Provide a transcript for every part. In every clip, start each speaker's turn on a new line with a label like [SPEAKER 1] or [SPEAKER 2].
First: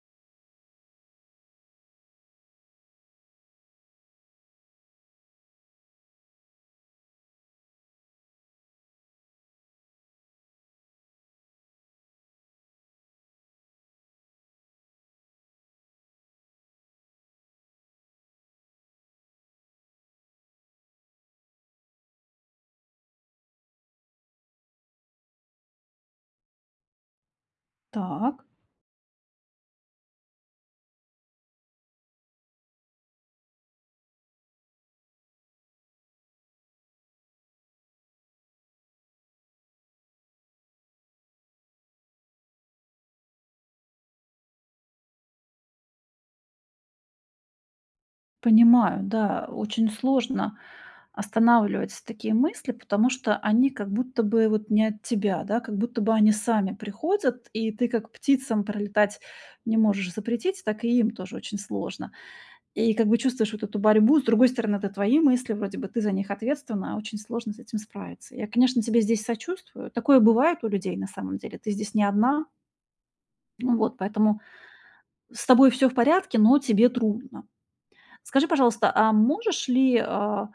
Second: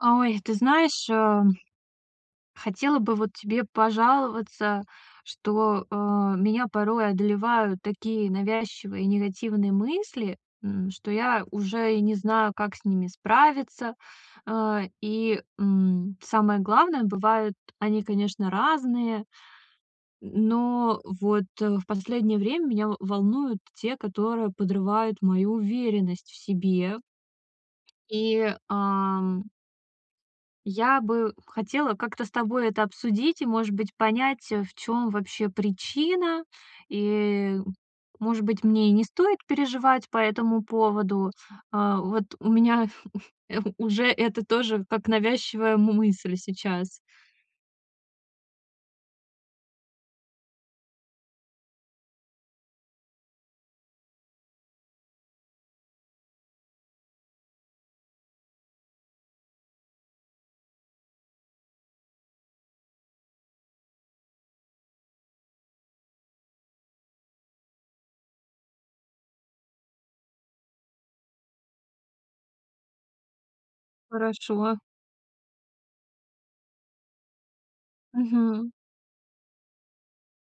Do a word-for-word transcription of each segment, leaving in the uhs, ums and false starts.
[SPEAKER 1] Ой, ты знаешь, ам, хотела бы вот тебе пожаловаться, что, а, меня порой одолевают такие навязчивые и негативные мысли, м, что я уже и не знаю, как с ними справиться. А, и, м, самое главное, бывает, они, конечно, разные. М, но вот, э, в последнее время меня в волнуют те, которые подрывают мою уверенность в себе.
[SPEAKER 2] Так.
[SPEAKER 1] И, ам я бы хотела как-то с тобой это обсудить и, может быть, понять, э, в чём вообще причина. И, может быть, мне и не стоит переживать по этому поводу. А вот у меня уже это тоже как навязчивая мы мысль сейчас.
[SPEAKER 2] Понимаю, да, очень сложно останавливать такие мысли, потому что они как будто бы вот не от тебя, да, как будто бы они сами приходят, и ты, как птицам пролетать не можешь запретить, так и им тоже очень сложно. И как бы чувствуешь вот эту борьбу. И с другой стороны, это твои мысли, вроде бы ты за них ответственна, а очень сложно с этим справиться. Я, конечно, тебе здесь сочувствую. Такое бывает у людей на самом деле. Ты здесь не одна. Ну вот поэтому
[SPEAKER 1] Хорошо.
[SPEAKER 2] с тобой всё в порядке, но тебе трудно. Скажи,
[SPEAKER 1] Мгм.
[SPEAKER 2] пожалуйста, а можешь ли, а,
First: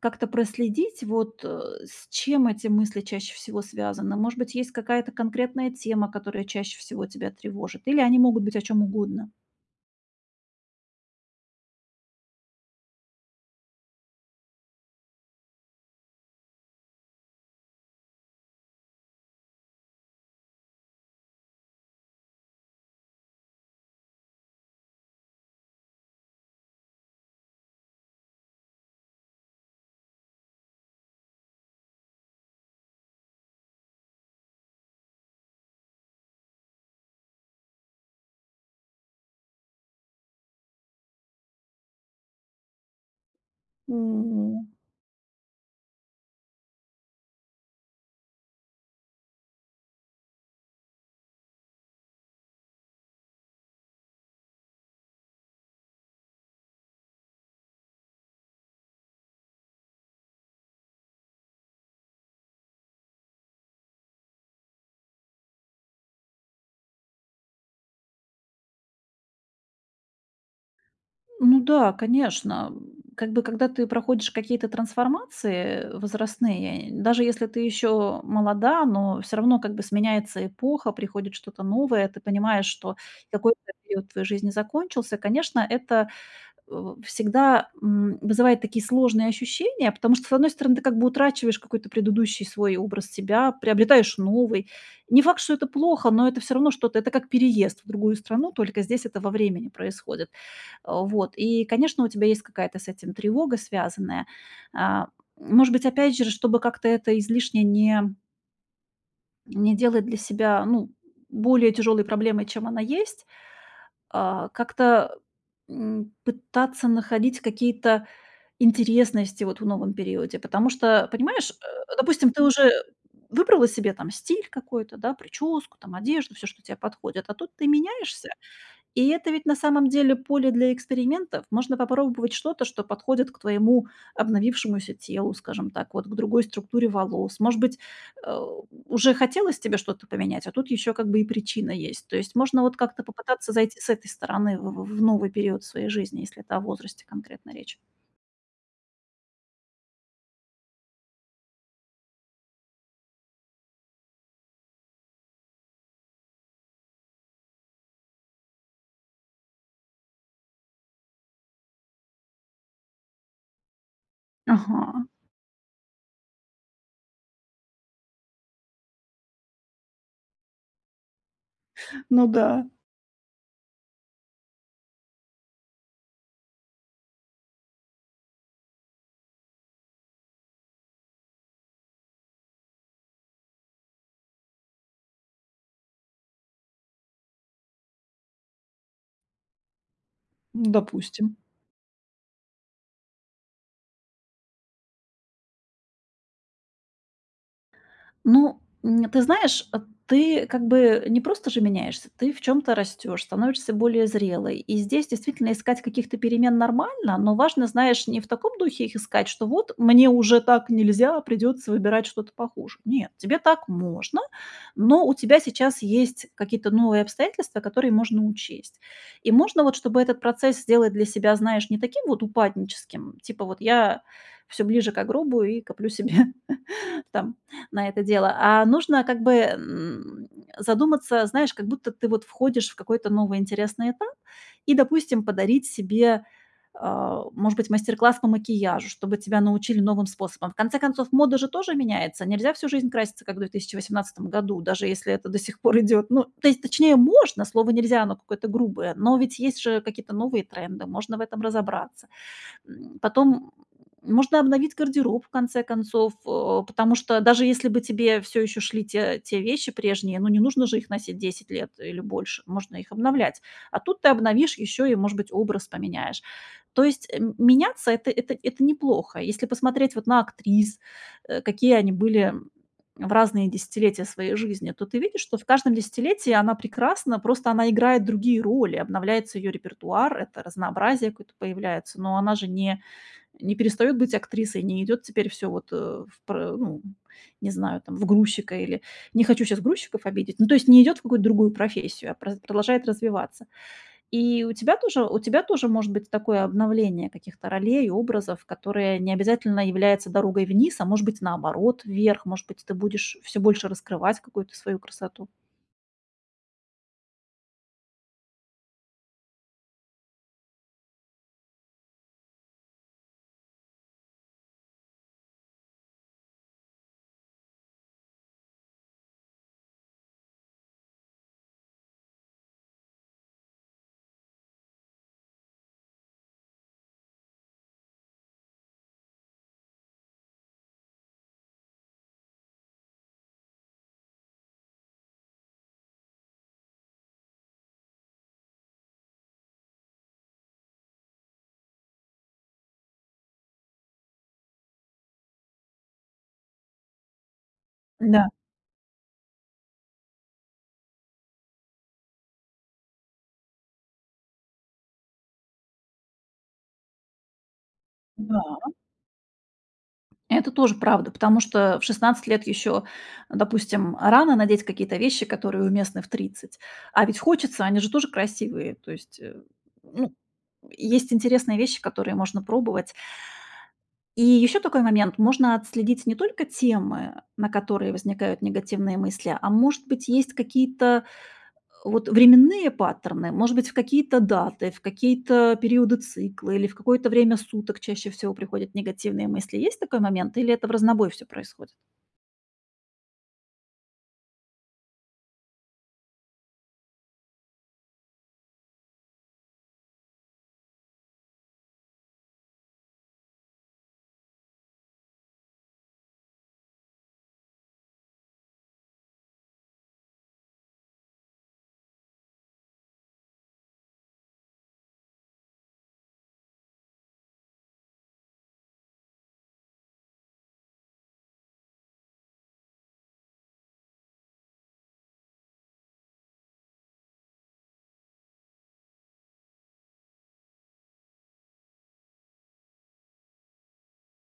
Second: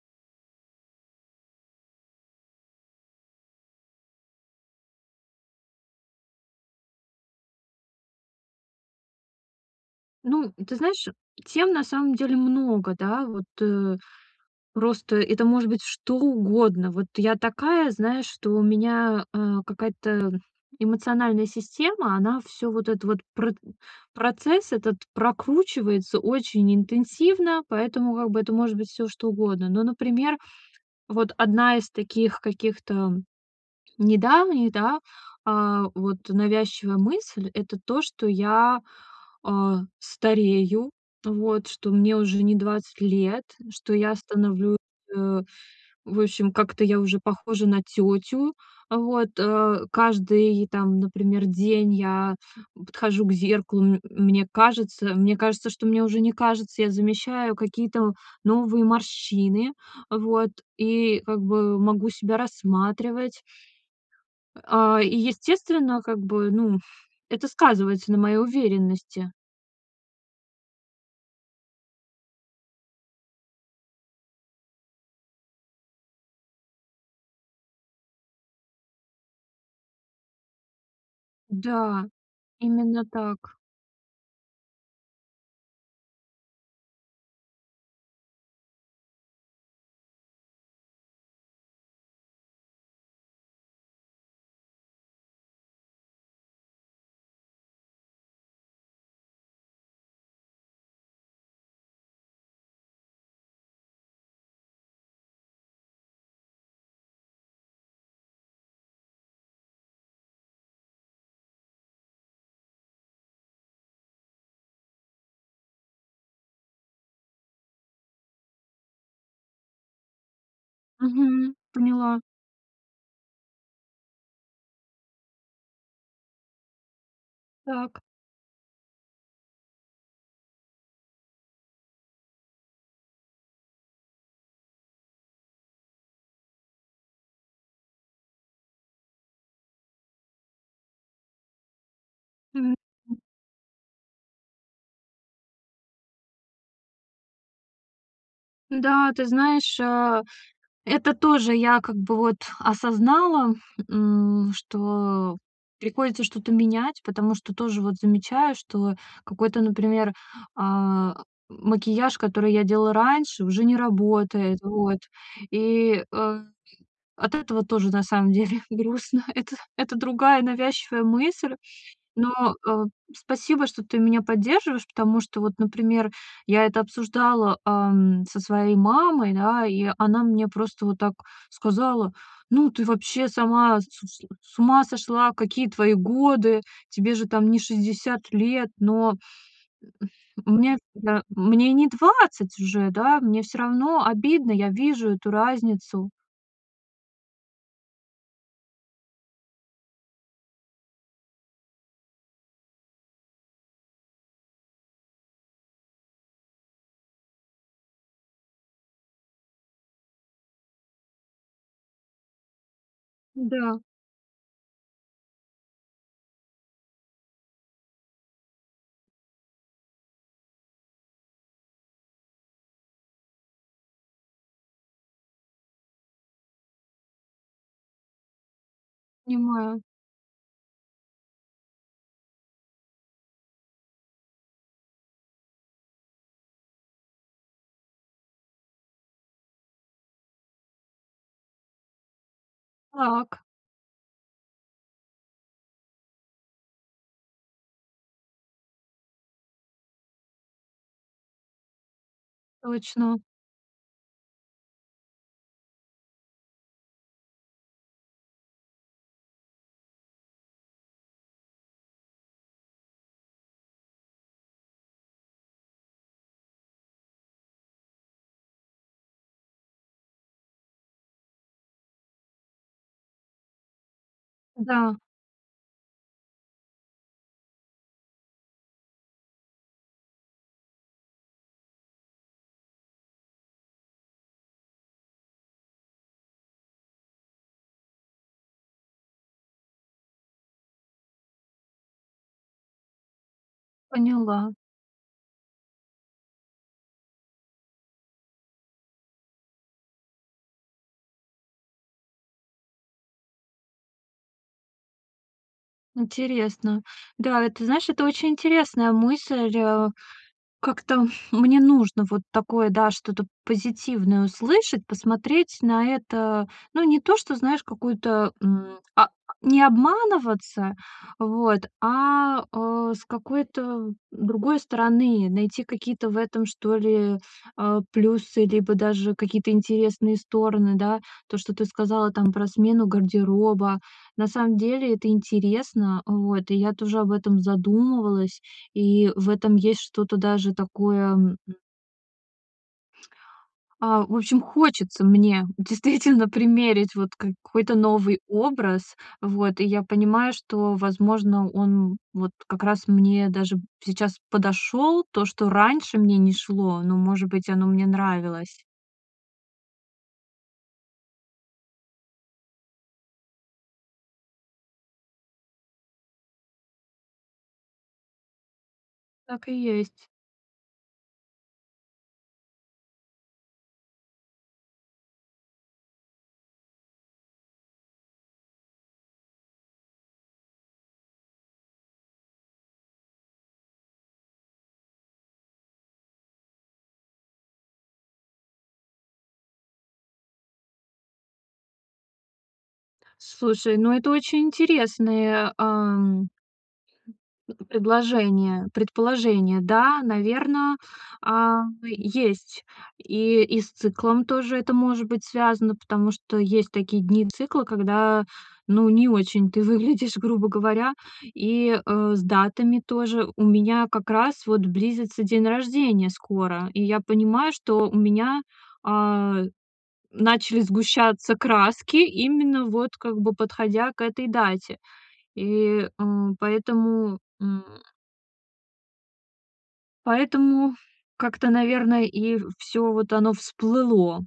[SPEAKER 2] как-то проследить вот, э, с чем эти мысли чаще всего связаны? Может быть, есть какая-то конкретная тема, которая чаще всего тебя тревожит? Или они могут быть о чём угодно?
[SPEAKER 1] Ну, м, ты знаешь, тем на самом деле много, да. Вот, э, просто это может быть что угодно. Вот я такая, знаешь, что у меня, э, какая-то эмоциональная система, она всё вот этот вот прытн процесс этот прокручивается очень интенсивно, поэтому, как бы, это может быть всё что угодно. Но, например, вот одна из таких каких-то, м, недавних, да, а вот навязчивая мысль— это то, что я, а, старею, вот, что мне уже не двадцать лет, что
[SPEAKER 2] М,
[SPEAKER 1] я
[SPEAKER 2] не
[SPEAKER 1] становлюсь, а, в общем, как-то я уже похожа на тётю. А вот, э, каждый там, например, день я подхожу к зеркалу, м мне кажется, мне кажется, что мне уже не кажется, я замещаю какие-то в новые морщины, а вот, и, как бы, могу себя рассматривать. А, и, естественно, как бы, ну, это сказывается на моей уверенности.
[SPEAKER 2] Ну да, конечно, м. Как бы, когда ты проходишь какие-то трансформации, э, возрастные, даже если ты ещё молода, но всё равно как бы сменяется эпоха, приходит что-то
[SPEAKER 1] Да,
[SPEAKER 2] новое, ты понимаешь, что
[SPEAKER 1] именно так.
[SPEAKER 2] какой-то период в твоей жизни закончился. Конечно, это, у всегда, м, вызывает такие сложные ощущения, потому что, с одной стороны, ты как бы утрачиваешь какой-то предыдущий свой образ себя, приобретаешь новый. Не факт, что это плохо, но это всё равно что-то. Это как переезд в другую страну, только здесь это во времени происходит. А вот и, конечно, у тебя есть какая-то с этим тревога, связанная. А, может быть, опять через чтобы как-то это излишне не Не делать для себя, ну, более тяжёлой проблемой, чем она есть, э, как-то, м, пытаться находить какие-то интересности, вот в новом периоде. Потому что, понимаешь, э,
[SPEAKER 1] Мгм. Поняла.
[SPEAKER 2] допустим, ты уже выбрала себе там стиль какой-то, да: причёску, там, одежду, всё, что тебе подходит. А тут ты
[SPEAKER 1] Так.
[SPEAKER 2] меняешься, и это ведь на самом деле поле для экспериментов. Можно попробовать что-то, что подходит к твоему обновившемуся телу, скажем так, вот к другой структуре волос. Может быть, э, уже хотелось тебе что-то поменять, а тут ещё как бы и причина есть. То есть, можно
[SPEAKER 1] Мгм.
[SPEAKER 2] вот как-то
[SPEAKER 1] М.
[SPEAKER 2] попытаться зайти с этой стороны в в новый период своей жизни, если это о возрасте конкретно речь.
[SPEAKER 1] Да, ты знаешь, а, это тоже я как бы вот осознала, м, что приходится что-то менять, потому что тоже вот замечаю, что какой-то, например, а, макияж, который я делала раньше, уже не работает. Вот,
[SPEAKER 2] Ага.
[SPEAKER 1] и, э, от этого тоже, на самом деле, грустно. Это это другая навязчивая мысль,
[SPEAKER 2] Ну
[SPEAKER 1] но,
[SPEAKER 2] да.
[SPEAKER 1] э, спасибо, что ты меня поддерживаешь, потому что вот, например, я это обсуждала, а, м, со своей мамой, да, и она мне просто вот так сказала: "Ну ты вообще сама с сл с ума сошла, какие твои годы, тебе же там не шестьдесят лет?!" Но, м
[SPEAKER 2] Ну,
[SPEAKER 1] мне, да
[SPEAKER 2] допустим.
[SPEAKER 1] мне не двадцать уже, да, мне всё равно обидно, я вижу эту разницу.
[SPEAKER 2] Ну, н ты знаешь, ты как бы не просто же меняешься, ты в чём-то растёшь, становишься более зрелой. И здесь, действительно, искать каких-то перемен нормально, но важно, знаешь, не в таком духе их искать, что вот: "Мне уже так нельзя, придётся выбирать что-то похуже". Нет, тебе так
[SPEAKER 1] Да.
[SPEAKER 2] можно, но у тебя сейчас есть какие-то новые обстоятельства, которые можно учесть. И можно, вот, чтобы этот процесс сделать для себя, знаешь, не таким вот упадническим, типа, вот я всё ближе ко гробу и коплю себе там на это дело. А нужно как бы,
[SPEAKER 1] Понимаю.
[SPEAKER 2] м, задуматься, знаешь, как будто ты вот входишь в какой-то новый интересный этап и, допустим, подарить себе, э, может быть, мастер-класс по макияжу, чтобы тебя научили новым способам. В конце концов, мода же тоже меняется. Нельзя всю жизнь краситься, как в
[SPEAKER 1] Так.
[SPEAKER 2] две тысячи восемнадцатом году, даже если это до сих пор идёт ну, то есть, точнее, можно, слово нельзя оно какое-то грубое, но ведь есть же какие-то новые тренды, можно в этом разобраться. М,
[SPEAKER 1] Точно.
[SPEAKER 2] потом можно обновить гардероб, в конце концов, э, потому что даже если бы тебе всё ещё шли те те вещи прежние, ну не нужно же их носить десять лет или больше, можно их обновлять. А тут ты обновишь ещё и, может быть, образ поменяешь. То есть, э, меняться это это это неплохо. Если посмотреть вот на актрис, э, какие они были в разные десятилетия своей жизни, то
[SPEAKER 1] Да.
[SPEAKER 2] ты видишь, что в каждом десятилетии она прекрасна, просто она играет другие роли. Обновляется её репертуар, это разнообразие какое-то появляется, но она же не не перестаёт быть актрисой, не идёт теперь всё вот, э, в пр э, ну не знаю, там, в грузчика или... Не хочу сейчас грузчиков обидеть. Ну, то есть, не идёт в какую-то другую профессию, а праз продолжает развиваться. И
[SPEAKER 1] Поняла.
[SPEAKER 2] у тебя тоже у тебя тоже может быть такое обновление каких-то ролей, образов, которые не обязательно являются дорогой вниз, а может быть, наоборот, вверх, может быть, ты будешь всё больше раскрывать какую-то свою красоту.
[SPEAKER 1] Интересно. Да, это, знаешь, это очень интересная мысль. Как-то мне нужно вот такое, да, что-то позитивное услышать, посмотреть на это, ну, не то, что, знаешь, какую-то, м, а, не обманываться, вот, а, э, с какой-то другой стороны, найти какие-то в этом, что ли, э, плюсы, либо даже какие-то интересные стороны, да, то, что ты сказала, там, про смену гардероба. На самом деле это интересно, э, вот, и я тоже об этом задумывалась. И в этом есть что-то даже такое, м А, в общем, хочется мне, действительно, примерить, вот, какой-то новый
[SPEAKER 2] Да.
[SPEAKER 1] образ. Вот, и я понимаю, что, возможно, он, м, вот, как раз, мне даже, сейчас подошёл. То, что раньше мне не шло, но, может быть, оно мне нравилось.
[SPEAKER 2] Да. Это тоже правда, потому что в шестнадцать лет ещё, а допустим, рано надеть какие-то вещи, которые уместны в тридцать. А ведь хочется, они же тоже красивые. То есть, а, м.
[SPEAKER 1] Так и
[SPEAKER 2] Ну,
[SPEAKER 1] есть.
[SPEAKER 2] м, есть интересные вещи, которые можно пробовать. И ещё такой момент. Можно отследить не только темы, на которые возникают негативные мысли, а может быть, есть какие-то, э, вот, временные паттерны, может быть, в какие-то даты, в какие-то периоды цикла или в какое-то время суток чаще всего приходят негативные мысли. Есть такой момент или это вразнобой всё происходит?
[SPEAKER 1] Слушай, ну это очень интересное, ам, предложение предположение. Да, наверно, а, есть. И и с циклом тоже это может быть связано, потому что, есть такие дни цикла, когда, ну не очень ты выглядишь, грубо говоря. И, э, с датами тоже. У меня, как раз, вот, близится день рождения скоро. И я понимаю, что у меня, а, начали сгущаться краски, именно, вот, как бы, подходя к этой дате. И, э, поэтому, м. Поэтому как-то, наверно, и в всё вот оно всплыло.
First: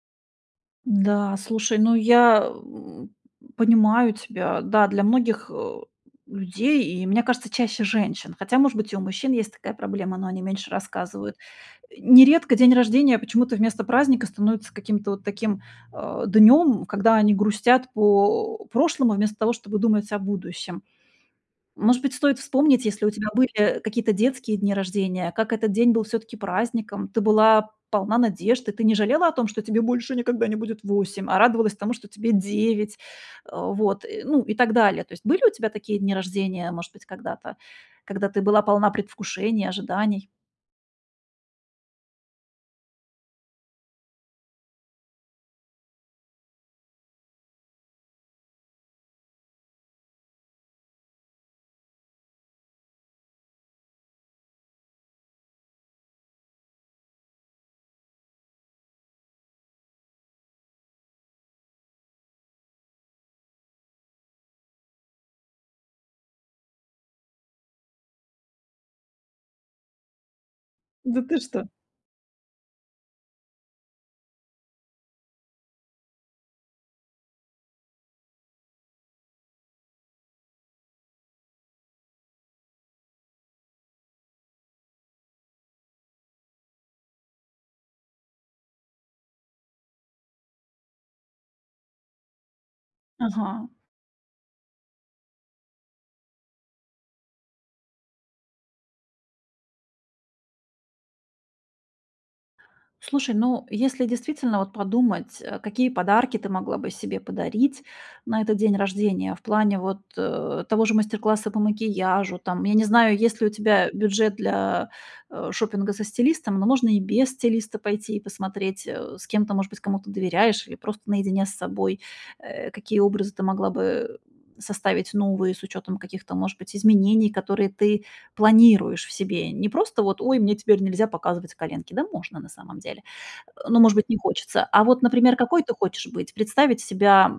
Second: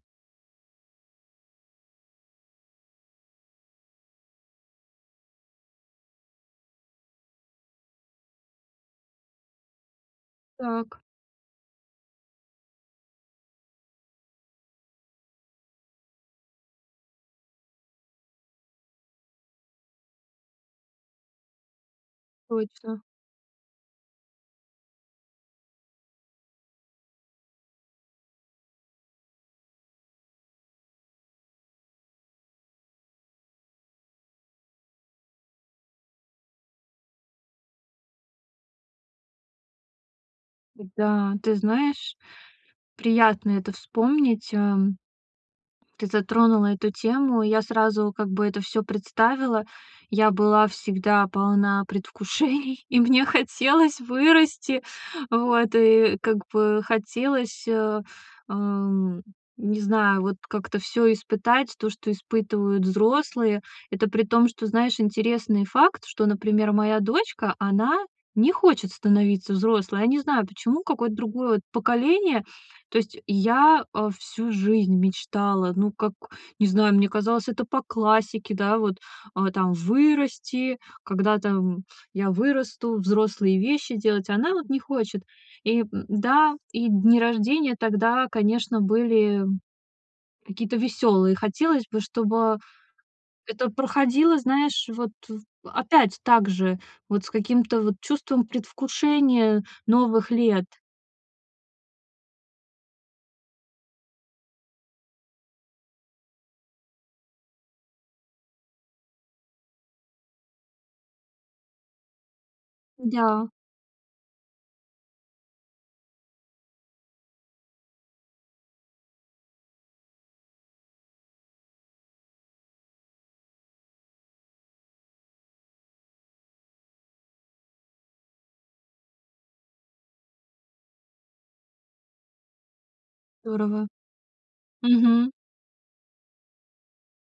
[SPEAKER 2] Да, слушай, ну, я, э, понимаю тебя. Да, для многих, э, людей и, мне кажется, чаще женщин, хотя, может быть, и у мужчин есть такая проблема, но они меньше
[SPEAKER 1] Так.
[SPEAKER 2] рассказывают. Нередко день рождения почему-то вместо праздника становится каким-то вот таким, а, днём, когда они грустят по прошлому, вместо того, чтобы думать о будущем. Может быть, стоит вспомнить,
[SPEAKER 1] Точно.
[SPEAKER 2] если у тебя были какие-то детские дни рождения, как этот день был всё-таки праздником, ты была полна надежд, и ты не жалела о том, что тебе больше никогда не будет восемь, а радовалась тому, что тебе девять, э, вот, и, ну, и так далее. То есть, были у тебя такие дни рождения, может быть, когда-то, когда ты была полна предвкушений, ожиданий?
[SPEAKER 1] Да, ты знаешь, приятно это вспомнить, ам. Ты затронула эту тему. Я сразу как бы это всё представила. Я была всегда полна предвкушений, и мне хотелось вырасти. Вот, и как бы хотелось, э, эм, не знаю, вот как-то всё испытать, то, что испытывают взрослые. Это при том, что, знаешь, интересный факт, что, например, моя дочка, она не хочет становиться взрослой. Я не знаю, почему, какое-то
[SPEAKER 2] Да, ты
[SPEAKER 1] другое
[SPEAKER 2] что?
[SPEAKER 1] поколение. То есть, я, э, всю жизнь мечтала, ну, как, не знаю, мне казалось, это по классике, да, вот, а, там вырасти, когда-то, м, я вырасту, взрослые вещи делать. Она вот не хочет. И да, и дни рождения тогда, конечно, были какие-то веселые. Хотелось бы, чтобы это
[SPEAKER 2] Ага.
[SPEAKER 1] проходило, знаешь, вот в опять также, вот с каким-то вот чувством предвкушения новых лет.
[SPEAKER 2] Слушай, ну, если действительно вот подумать, э, какие подарки ты могла бы себе подарить на этот день рождения, в плане вот, э, того же мастер-класса по макияжу, там, я не знаю, есть ли у
[SPEAKER 1] Да.
[SPEAKER 2] тебя бюджет для, э, шопинга со стилистом. Но можно и без стилиста пойти и посмотреть, э, с кем ты, может быть, кому-то доверяешь или просто наедине с собой, э, какие образы ты могла бы составить новые, с учётом каких-то, может быть, изменений, которые ты планируешь в себе. Не просто вот: "Ой, мне теперь нельзя показывать коленки". Да можно, на самом деле, но,
[SPEAKER 1] Здорово.
[SPEAKER 2] может быть, не хочется. А вот,
[SPEAKER 1] Мгм.
[SPEAKER 2] например, какой ты хочешь быть? Представить себя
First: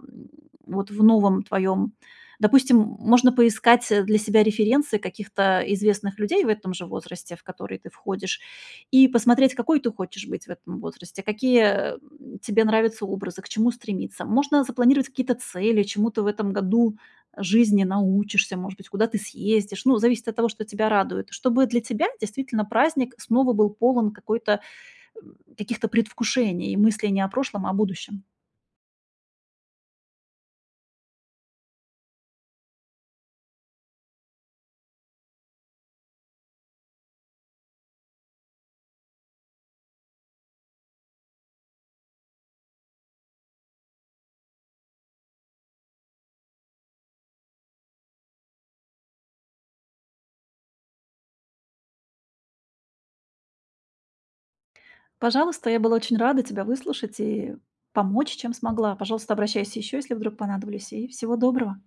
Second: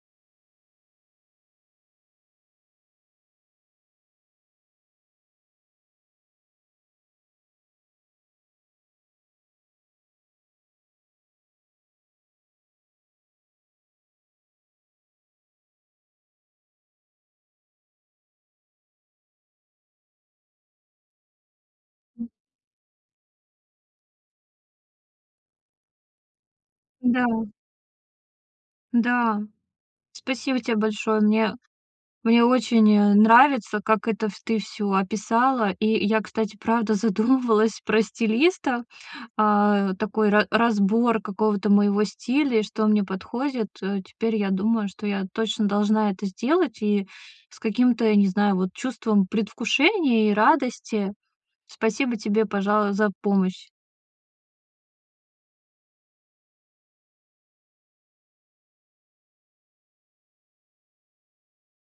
[SPEAKER 2] вот в новом твоем допустим, можно поискать, э, для себя референсы каких-то известных людей в этом же возрасте, в который ты входишь, и посмотреть, какой ты хочешь быть в этом возрасте, какие, э, тебе нравятся образы, к чему стремиться. Можно запланировать какие-то цели, чему ты в этом году жизни научишься, может быть, куда ты съездишь. Ну, зависит от того, что тебя радует. Чтобы для тебя,
[SPEAKER 1] М.
[SPEAKER 2] действительно, праздник снова был полон какой-то э, каких-то предвкушений и мыслей не
[SPEAKER 1] Да.
[SPEAKER 2] о прошлом, а о будущем.
[SPEAKER 1] Да. Спасибо тебе большое. Мне мне очень, э, нравится, как это вс ты всё описала. И я, кстати, правда задумывалась про стилиста, а, такой ра разбор какого-то моего стиля, и что мне подходит. Э, теперь я думаю, что я точно должна это сделать, и с каким-то, не знаю, вот чувством предвкушения и радости. Спасибо тебе, пожа за помощь.
[SPEAKER 2] Пожалуйста, я была очень рада тебя выслушать и помочь, чем смогла. Пожалуйста, обращайся еще, если вдруг понадоблюсь и всего доброго.